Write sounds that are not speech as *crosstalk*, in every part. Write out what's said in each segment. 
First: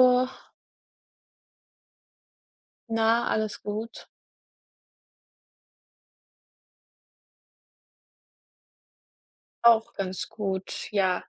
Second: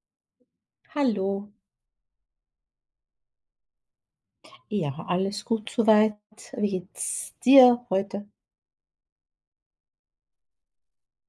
Oh, Hallo. na, alles gut. Ja, alles gut soweit. Wie geht's dir heute? Auch ganz gut, ja.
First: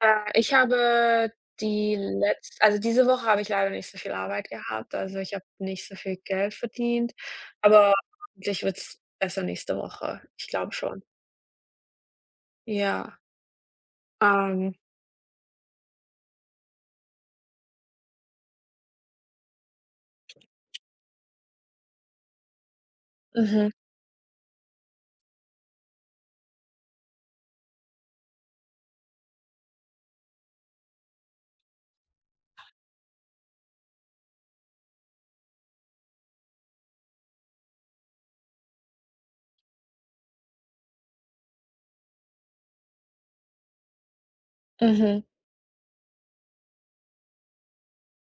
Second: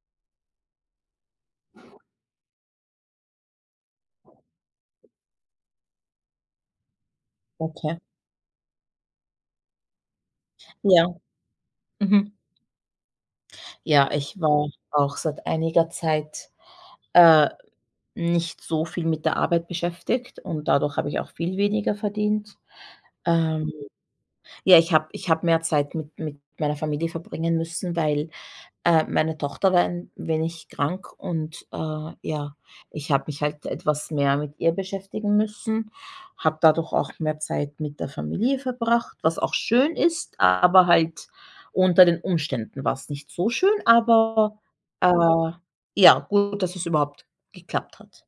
Ich habe die letzte, also diese Woche habe ich leider nicht so viel Arbeit gehabt, also ich habe nicht so viel Geld verdient, aber Okay. hoffentlich wird es besser nächste Woche. Ich glaube schon. Ja. Mhm. Ja, Ja, ich war ähm, auch seit einiger Zeit, äh, nicht so viel mit der Arbeit beschäftigt und dadurch habe ich auch viel weniger verdient. mhm, Ähm, ja, ich habe mehr Zeit mit meiner Familie verbringen müssen, weil meine Tochter war ein wenig krank und, ja, ich habe mich halt etwas mehr mit ihr beschäftigen müssen, habe dadurch auch mehr Zeit mit der Familie verbracht, was auch schön ist, aber halt unter den Umständen war's nicht so schön, aber, mhm. äh, ja, gut, dass es überhaupt geklappt hat.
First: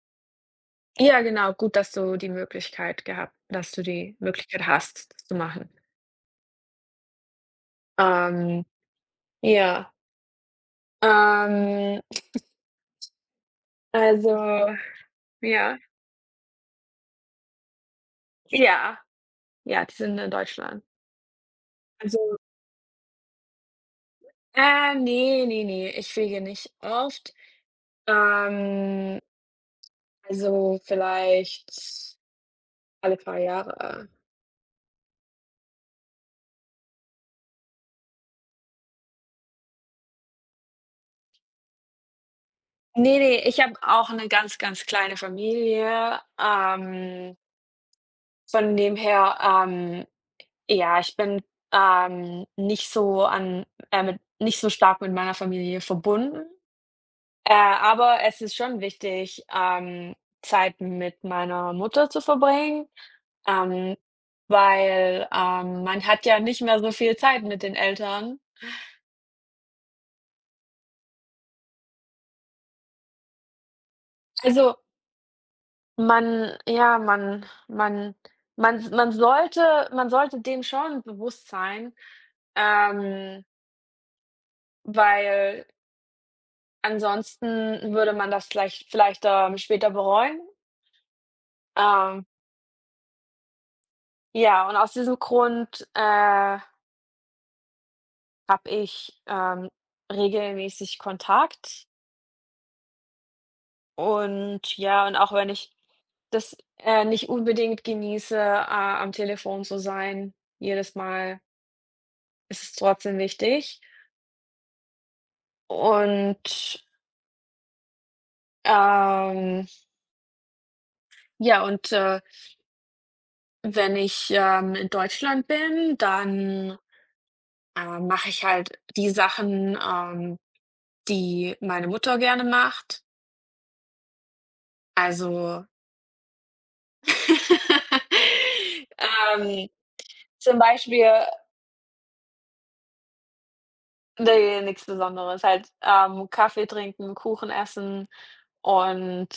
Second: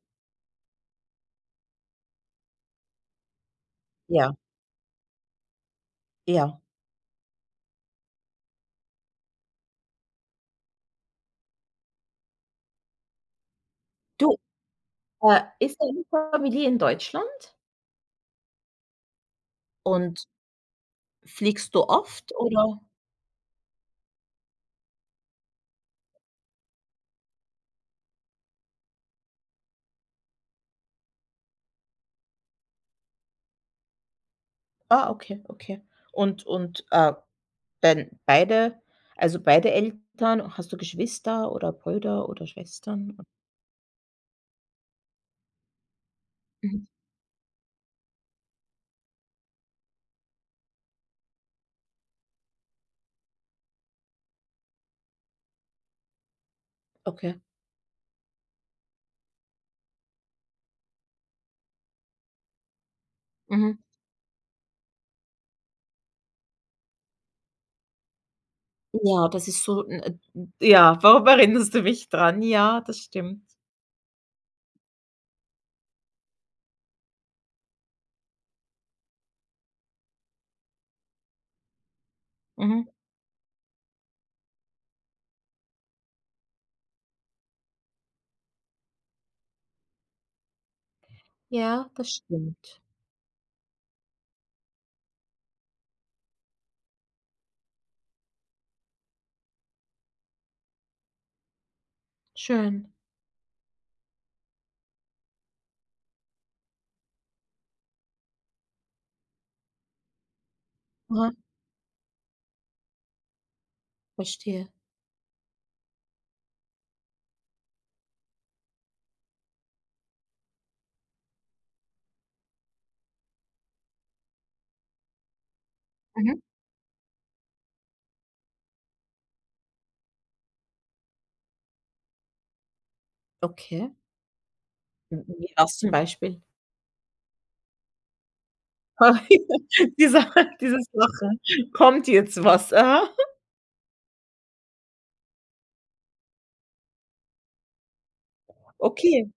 Ja, genau, gut, dass du die Möglichkeit gehabt dass du die Ja, Möglichkeit hast, das zu machen. ja. Ähm, ja, ähm, Du, also ist ja, deine Familie in Deutschland ja, ja, die sind und in Deutschland. fliegst du Also, oft oder? Ne, ne, ne, ich fege nicht oft. Ähm, also vielleicht alle paar Jahre. Ah, okay, okay. Und, dann beide, also beide Eltern, hast du Geschwister oder Brüder oder Schwestern? Ne, ne, ich habe auch eine ganz, ganz kleine Familie. Mhm, Von dem her, ja, ich bin, ähm, nicht so an nicht so stark mit meiner Familie verbunden. okay. Aber es ist schon wichtig, Zeit mit meiner Mutter zu verbringen, Mhm. ähm, weil, man hat ja nicht mehr so viel Zeit mit den Eltern. Ja, das ist so 'n, ja, warum erinnerst du mich dran? Ja, das stimmt. Also, man ja, man man man man sollte dem schon bewusst sein, Mhm. ähm, weil ansonsten würde man das vielleicht später bereuen. Ja, das Ähm, stimmt. ja, und aus diesem Grund, habe ich, regelmäßig Kontakt Schön. und ja, und auch wenn ich das, nicht unbedingt genieße, am Telefon zu sein, jedes Aha, Mal ist es trotzdem wichtig verstehe. und, ähm, ja, und, wenn ich, in Deutschland bin, Mhm. dann, mache ich halt die Sachen, die meine Mutter gerne macht. Okay. W wie Also, was zum Beispiel? *laughs* *laughs* ähm, Dieser zum dieses Beispiel Lachen. Kommt jetzt was? Aha. ne, nichts Besonderes, halt, Kaffee trinken, Kuchen essen und, Okay.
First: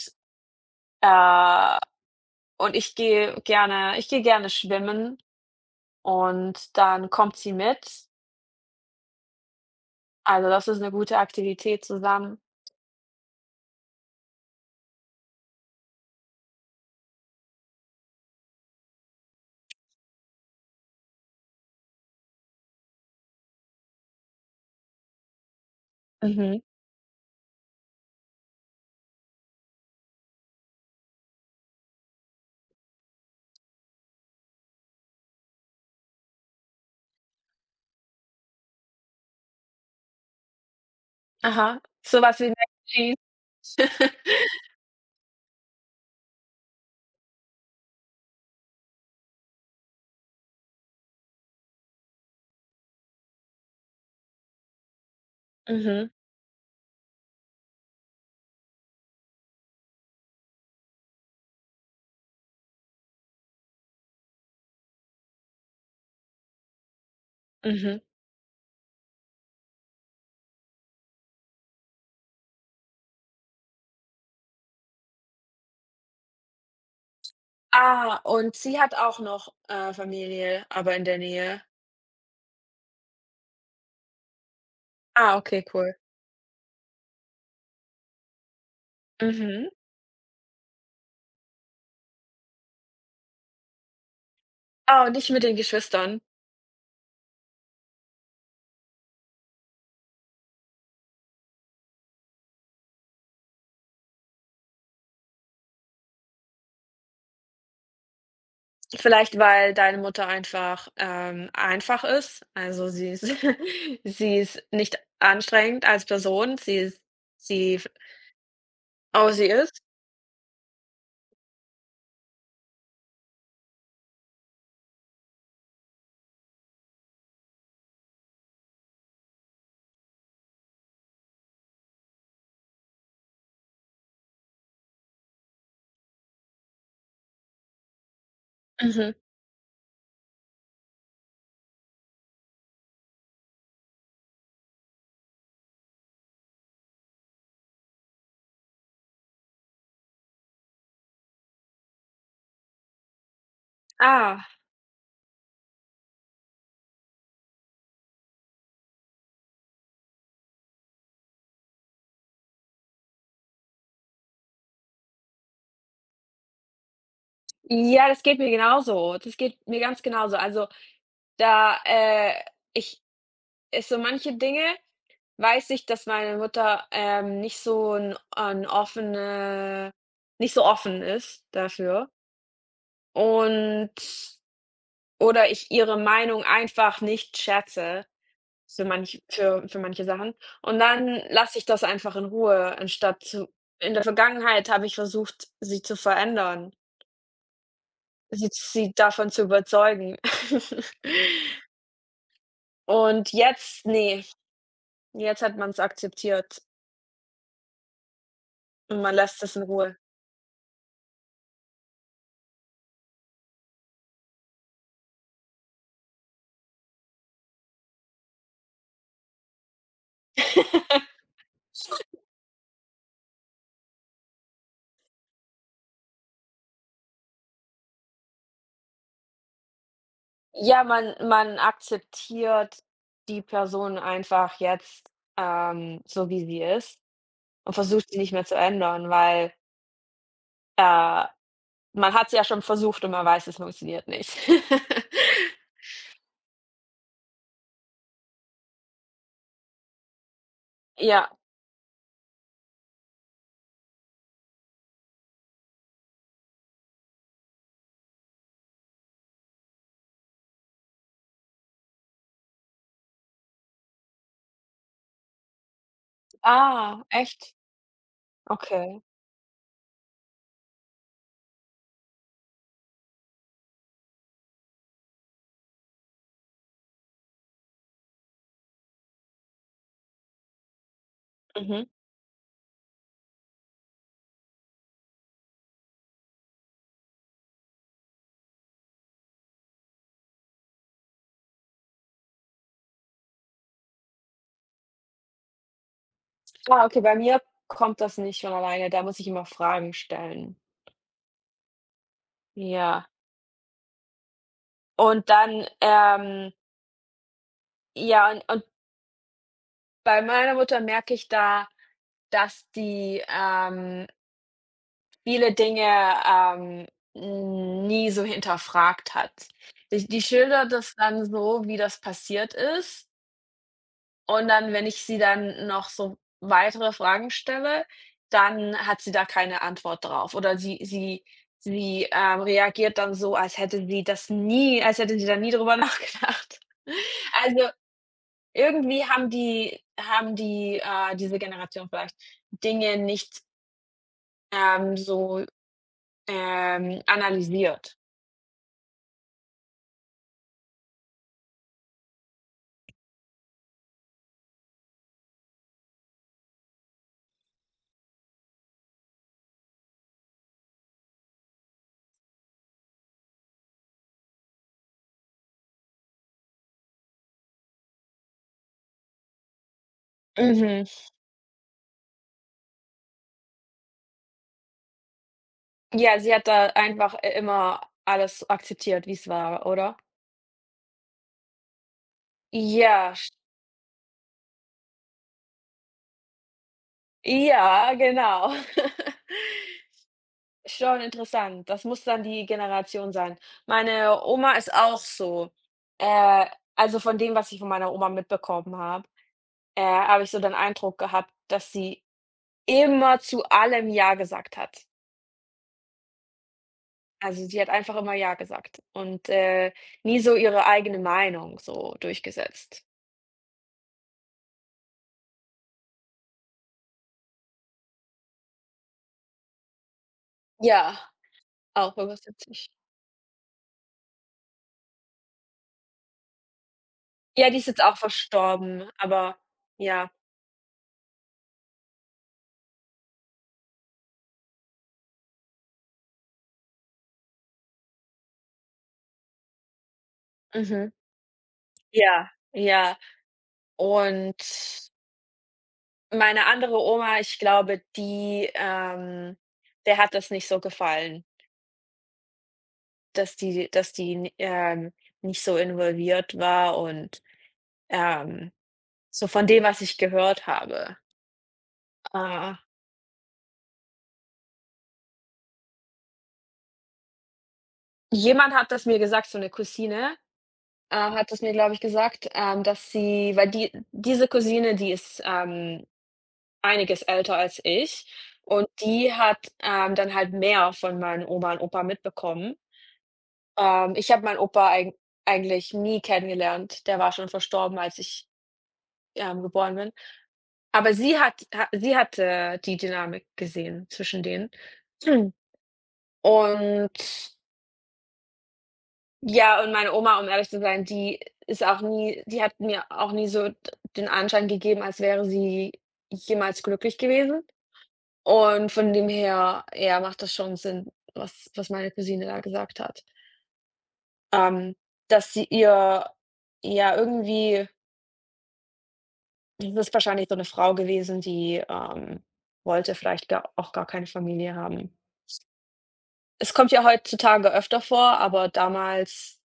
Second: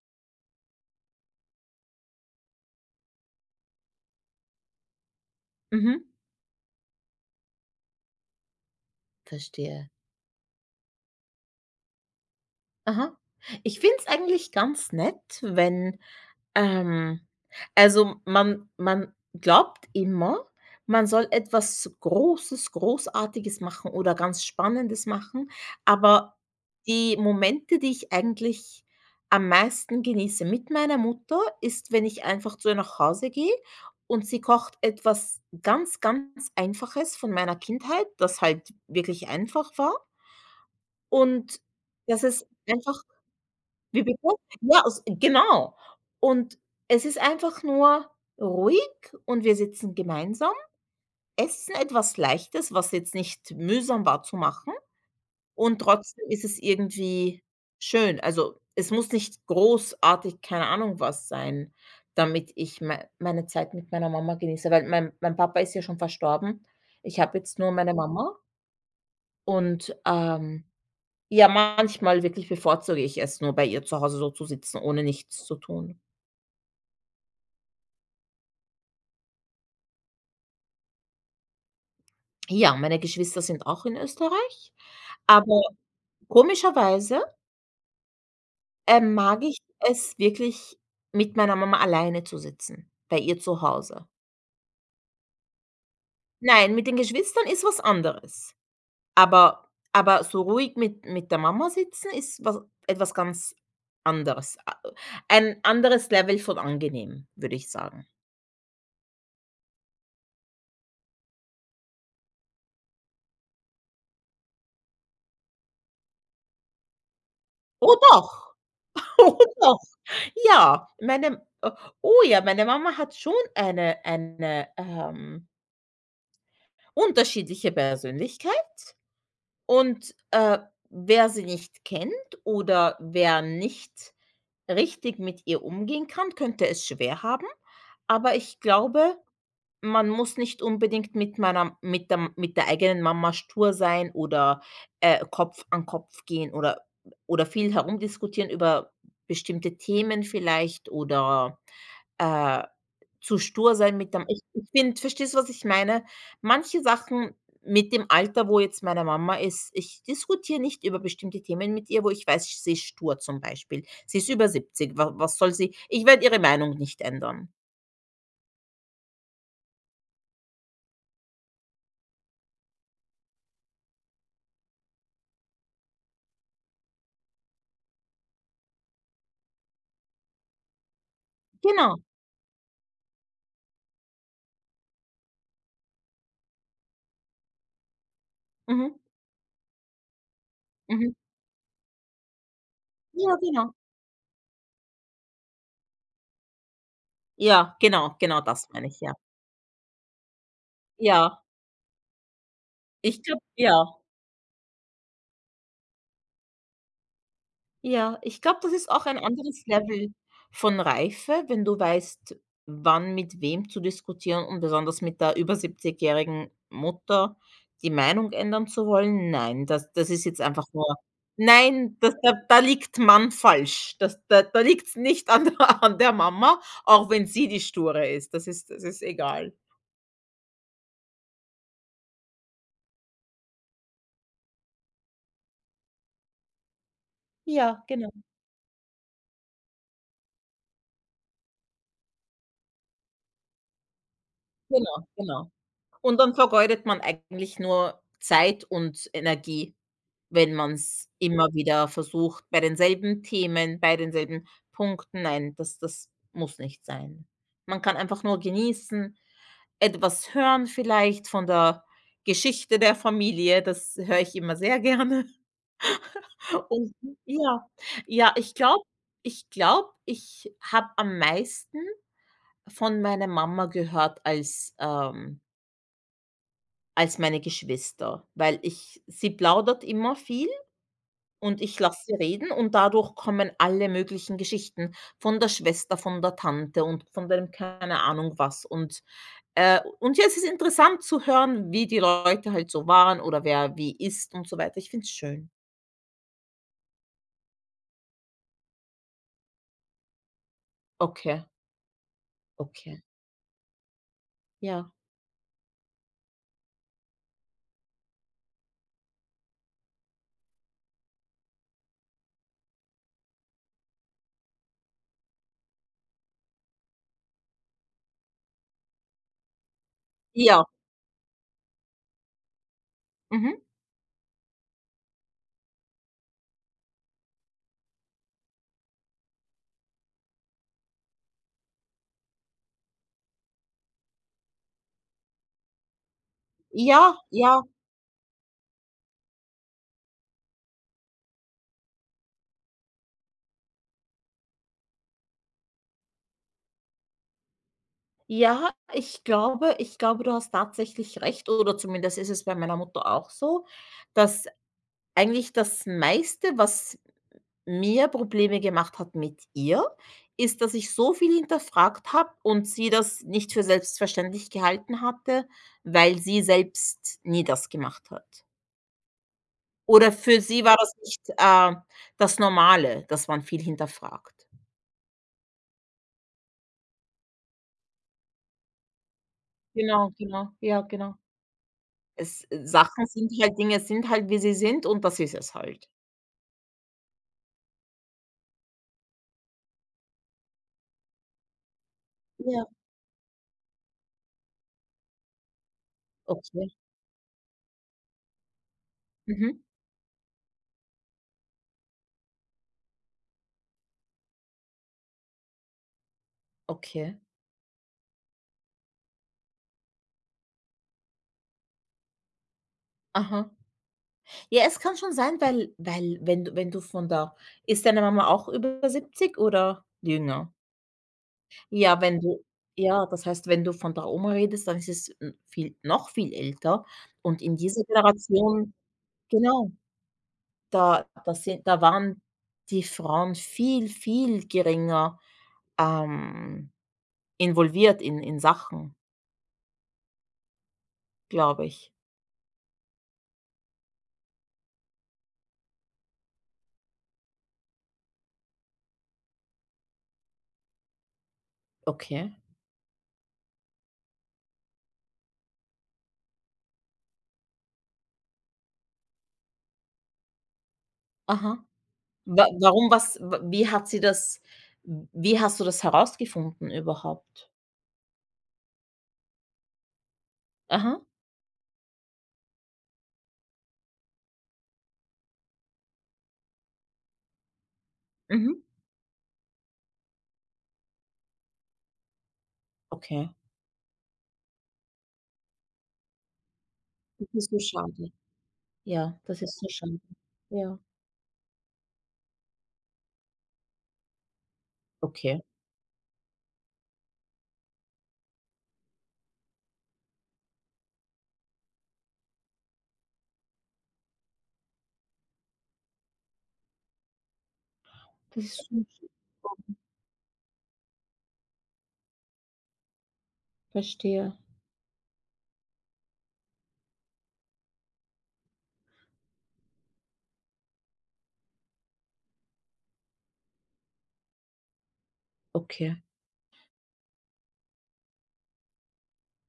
äh und ich gehe gerne schwimmen Mhm. und dann kommt sie mit. Verstehe. Also, das ist eine gute Aktivität zusammen. Aha. Ich finde es eigentlich ganz nett, wenn, Ähm, also, man glaubt immer, man soll etwas Großes, Großartiges machen oder ganz Spannendes machen, aber Mhm. die Momente, die ich eigentlich am meisten genieße mit meiner Mutter, ist, wenn ich einfach zu ihr nach Hause gehe und sie kocht etwas ganz, ganz Einfaches von meiner Kindheit, das halt wirklich einfach war und Aha. So das was ist wie einfach. Matching. Wie bitte? Ja, aus, genau. Und es ist einfach nur ruhig und wir sitzen gemeinsam, essen etwas Leichtes, was jetzt nicht mühsam war zu machen und Mhm, trotzdem ist es irgendwie schön. Also, es muss nicht großartig, keine Ahnung was sein, damit ich meine Zeit mit meiner Mama genieße, weil mein Papa ist ja schon verstorben. Ich habe jetzt nur meine mhm. Mama und, ja, manchmal wirklich bevorzuge ich es, nur bei ihr zu Hause so zu sitzen, ohne nichts zu tun. Ah, und sie hat auch noch, Familie, aber in der Nähe. Ja, meine Geschwister sind auch in Österreich, Ah, aber okay, cool. komischerweise, mag ich Mhm. es wirklich, mit meiner Mama alleine zu sitzen, bei ihr zu Hause. Ah, und nicht mit den Geschwistern? Nein, mit den Geschwistern ist was anderes, aber aber so ruhig mit der Mama sitzen ist was etwas ganz anderes. A ein anderes Level von angenehm, würde ich sagen. Vielleicht, weil deine Mutter einfach ist. Also, sie ist. *laughs* Sie ist nicht anstrengend als Person. Sie ist sie f Oh doch, *laughs* Oh, oh sie doch. ist? Ja, meine oh, oh, ja, meine Mama hat schon eine unterschiedliche Persönlichkeit und, wer sie nicht kennt oder wer nicht richtig mit ihr umgehen kann, könnte es schwer haben. Aber ich Mhm. glaube, man muss nicht unbedingt mit der eigenen Mama stur sein oder, Kopf an Kopf gehen oder viel herumdiskutieren über bestimmte Themen vielleicht oder, äh, zu stur sein mit dem. ich Ah, ich finde, verstehst du, was ich meine? Manche Sachen mit dem Alter, wo jetzt meine Mama ist. Ich diskutiere nicht über bestimmte Themen mit ihr, wo ich weiß, sie ist stur zum Beispiel. Sie ist über 70. Was soll sie? Ich werde ihre Meinung nicht ändern. ja, das geht mir genauso. Das geht mir ganz genauso. Also, da, ich ist so manche Dinge weiß ich, dass meine Mutter, nicht so ein 'n offene nicht so offen ist Genau. dafür und oder ich ihre Meinung einfach nicht schätze. Für Mhm. manch für für manche Sachen. Und dann Mhm. lasse ich das einfach in Ruhe, anstatt Ja, zu genau. In der Vergangenheit habe ich versucht, sie zu verändern, Ja, genau, genau sie das meine sie ich, ja. davon zu überzeugen. *laughs* Ja, ich Und glaube. jetzt, Ja, nee, jetzt hat man es akzeptiert ja, ich glaube, das ist und auch man ein lässt es in anderes Ruhe. Level von Reife, wenn du weißt, wann mit wem zu diskutieren und besonders mit der über siebzigjährigen Mutter die Meinung ändern zu wollen. Nein, das ist jetzt einfach nur. *laughs* Nein, das da da liegt man falsch. Das da da liegt's nicht an der *laughs* an der Mama, auch wenn sie die Sture ist. Das ist egal. Ja, man akzeptiert die Person einfach jetzt, so wie sie ist, und Ja, genau, versucht, sie nicht mehr zu ändern, weil, äh Man hat es ja schon versucht und man weiß, es funktioniert nicht. *laughs* genau, genau. Und dann vergeudet man eigentlich nur Zeit und Energie, wenn man es Ja. immer wieder versucht, bei denselben Themen, bei denselben Punkten. Nein, das muss nicht sein. Man kann einfach nur genießen, etwas hören vielleicht von der Geschichte der Familie, das höre ich immer sehr gerne. *laughs* Und Ah, echt? ja, ja, ich glaube Okay. ich glaube, ich habe am meisten von meiner Mama gehört als, als meine Geschwister, weil ich sie plaudert immer viel und ich Mhm. lasse sie reden und dadurch kommen alle möglichen Geschichten von der Schwester, von der Tante und von dem keine Ahnung was. Und ja, es ist interessant zu hören, wie die Leute halt so waren oder wer wie ist und so weiter. Ich finde es schön. Ah, okay, bei mir kommt das nicht von alleine, da muss ich immer Fragen stellen. Okay, okay, Ja. ja. Und dann, ja, und bei meiner Mutter merke ich da, dass die, viele Dinge, nie so hinterfragt hat. Die Ja, schildert das dann so, wie das passiert ist. mhm. Und dann, wenn ich sie dann noch so weitere Fragen stelle, dann hat sie da keine Antwort drauf, oder sie reagiert dann so, als hätte sie da nie drüber *laughs* nachgedacht. Ja, ja, Also, irgendwie haben die, diese Generation vielleicht Dinge nicht, so, analysiert. ja, ich glaube, du hast tatsächlich recht oder zumindest ist es bei meiner Mutter auch so, dass eigentlich das meiste, was mir Probleme gemacht hat mit ihr, ist, dass ich so viel hinterfragt habe und sie das nicht für selbstverständlich gehalten hatte, weil sie selbst nie das gemacht hat. Oder für sie war Mhm. das nicht, das Normale, dass man viel hinterfragt. Ja, sie hat da einfach i immer alles akzeptiert, wie es war, oder? Genau, genau, ja, genau. Es Sachen Ja, sind sch halt, Dinge sind halt, wie sie sind und das ist es halt. ja, genau. *laughs* Schon interessant. Das muss dann die Ja, Generation sein. Meine Oma ist auch so. Äh, okay. also von dem, was ich von meiner Oma mitbekommen habe, Mhm, habe ich so den Eindruck gehabt, dass sie immer zu allem ja gesagt hat. okay. Also sie hat einfach immer ja gesagt und, nie so ihre eigene Meinung so durchgesetzt. Aha. Ja, es kann schon sein, weil, wenn du von da. Ist deine Mama auch über 70 oder jünger? Ja, auch Ja, über wenn du 70. ja, das heißt, wenn du von der Oma redest, dann ist es, viel noch viel älter und Ja, in die ist dieser jetzt auch Generation, verstorben, aber genau. ja. Da waren die Frauen viel, viel geringer, ähm, involviert in Sachen, Mhm. glaube ich. Ja, ja. Und meine andere Oma, ich glaube, die der hat das nicht so gefallen, Okay. Dass die n nicht so involviert war und, ähm, so von dem, was ich gehört habe. Aha. Wa Äh, warum was, w wie hat sie das, wie hast du das herausgefunden überhaupt? Jemand hat das mir gesagt, so eine Cousine, Aha. hat das mir, glaube ich, gesagt, dass sie, weil diese Cousine, die ist, einiges älter als ich, Mhm. und die hat, dann halt mehr von meinen Oma und Opa mitbekommen. Okay. Ich habe meinen Opa eigentlich nie kennengelernt. Der war Das schon ist so verstorben, als schade. ich, Ja, das ist so geboren bin. schade. Ja. Aber sie hatte die Dynamik gesehen zwischen denen. Okay. Und ja, und meine Oma, um ehrlich zu sein, die hat mir auch nie so d den Anschein gegeben, als wäre sie jemals glücklich gewesen. Das ist Und so von sch dem her, ja, macht das schon Sinn, was meine Cousine da gesagt hat. Verstehe. Ähm, dass sie ihr ja irgendwie Das ist wahrscheinlich so eine Frau gewesen, die, wollte vielleicht gar auch gar keine Familie haben. Okay. Es kommt ja heutzutage öfter vor, aber damals,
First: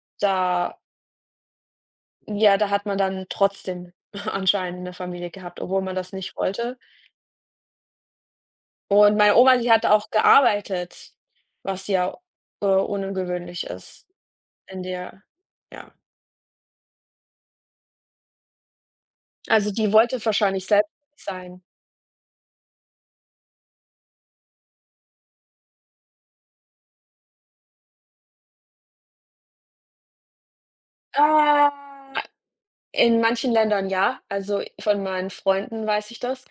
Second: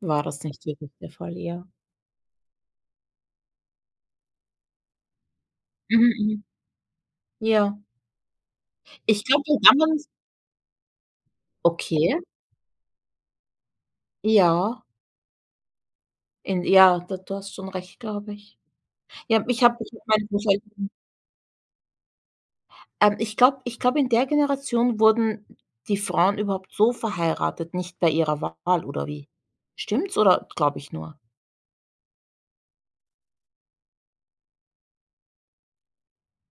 War das nicht da wirklich der Fall, ja. ja, da hat man dann trotzdem *laughs* anscheinend eine Familie gehabt, obwohl man Mhm, das nicht mhm. wollte. Ja. Und Ich meine glaube, Oma, wir die haben hat uns. auch gearbeitet, was Okay, ja, ungewöhnlich ist ja, in der ja. in, ja, da, du hast schon recht, glaube ich. Ja, ich Also, habe die ich habe wollte meinen wahrscheinlich *unintelligible* selbst sein. Ich glaube, in der Generation wurden die Frauen überhaupt so verheiratet, nicht bei ihrer Wahl oder wie? Stimmt's oder glaube ich nur? Ah. In manchen Ländern ja, also von meinen Freunden weiß ich das,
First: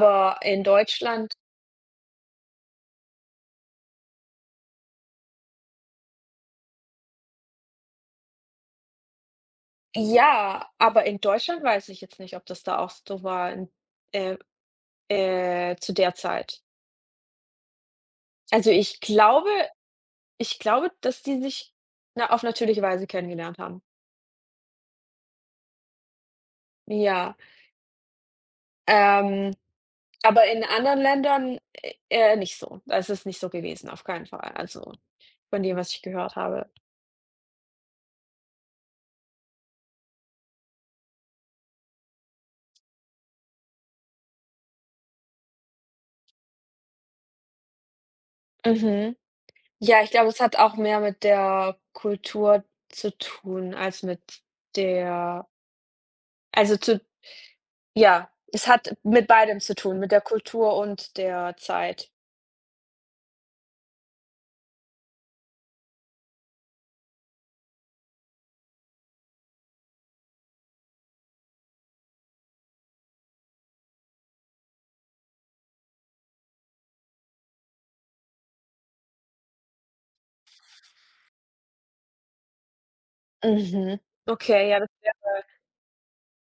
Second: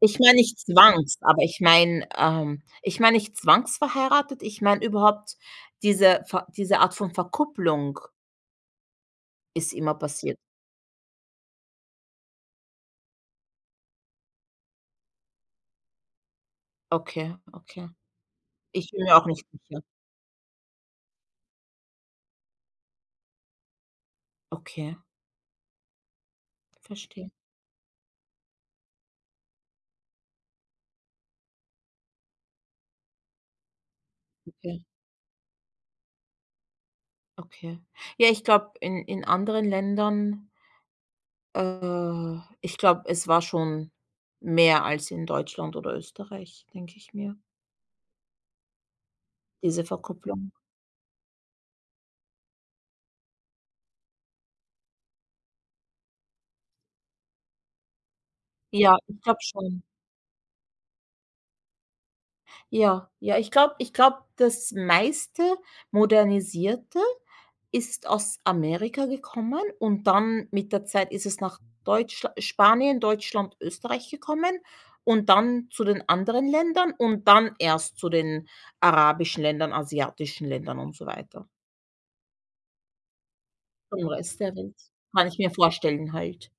Ich meine nicht in zwangs, Deutschland aber ich meine nicht zwangsverheiratet, ich meine überhaupt diese Art von Verkupplung ist immer passiert. Weiß ich jetzt nicht, ob das da auch so war in äh, zu der Zeit. Okay, okay. Also, Ich ich bin mir auch nicht glaube sicher. ich glaube, dass die sich na auf natürliche Weise kennengelernt haben. Okay, verstehe. Ja, ähm, aber in anderen Ländern, nicht so. Es ist nicht so gewesen, auf keinen Fall. Okay, Also, von dem, was ich gehört habe. okay. Ja, ich glaube, in anderen Ländern ich glaube, es war schon mehr als in Deutschland oder Österreich, denke ich mir, Mhm. diese Ja, ich glaube, es Verkupplung. hat auch mehr mit der Kultur zu tun als mit der also zu ja, es hat Ja, ich mit glaube beidem zu schon. tun, mit der Kultur und der Zeit. Ja, ja, ich glaube, das meiste Modernisierte ist aus Amerika gekommen und dann mit der Zeit ist es nach Deutschla Spanien, Deutschland, Österreich gekommen und dann zu den anderen Ländern und dann erst zu den arabischen Ländern, asiatischen Ländern und so weiter. Mhm. Vom Rest der Okay, Welt, ja, das wäre kann ich mir vorstellen halt.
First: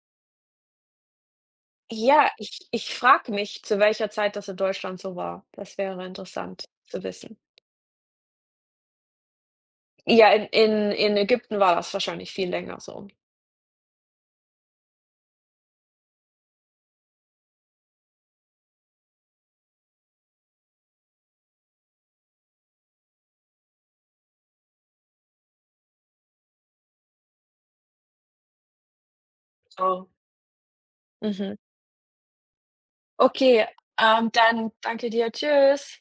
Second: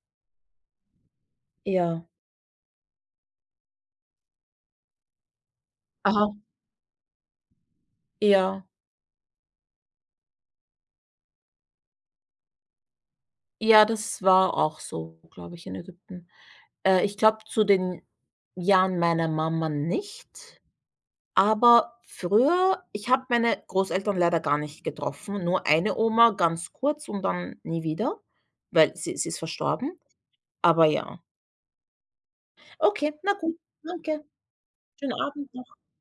Ja. ja, ich frage mich, zu welcher Zeit das in Deutschland so war. Das wäre Aha, interessant zu wissen. ja. Ja, in Ägypten war das wahrscheinlich viel länger so. Ja, das war auch so, glaube ich, in Ägypten. Ich glaube, zu den Jahren meiner Mama nicht, aber früher ich habe meine Großeltern leider gar nicht getroffen, nur eine Oma ganz kurz und dann nie wieder, weil sie ist verstorben, Genau. aber ja. Mhm. Okay, na gut, Okay, danke. Dann danke Schönen dir. Abend. Tschüss.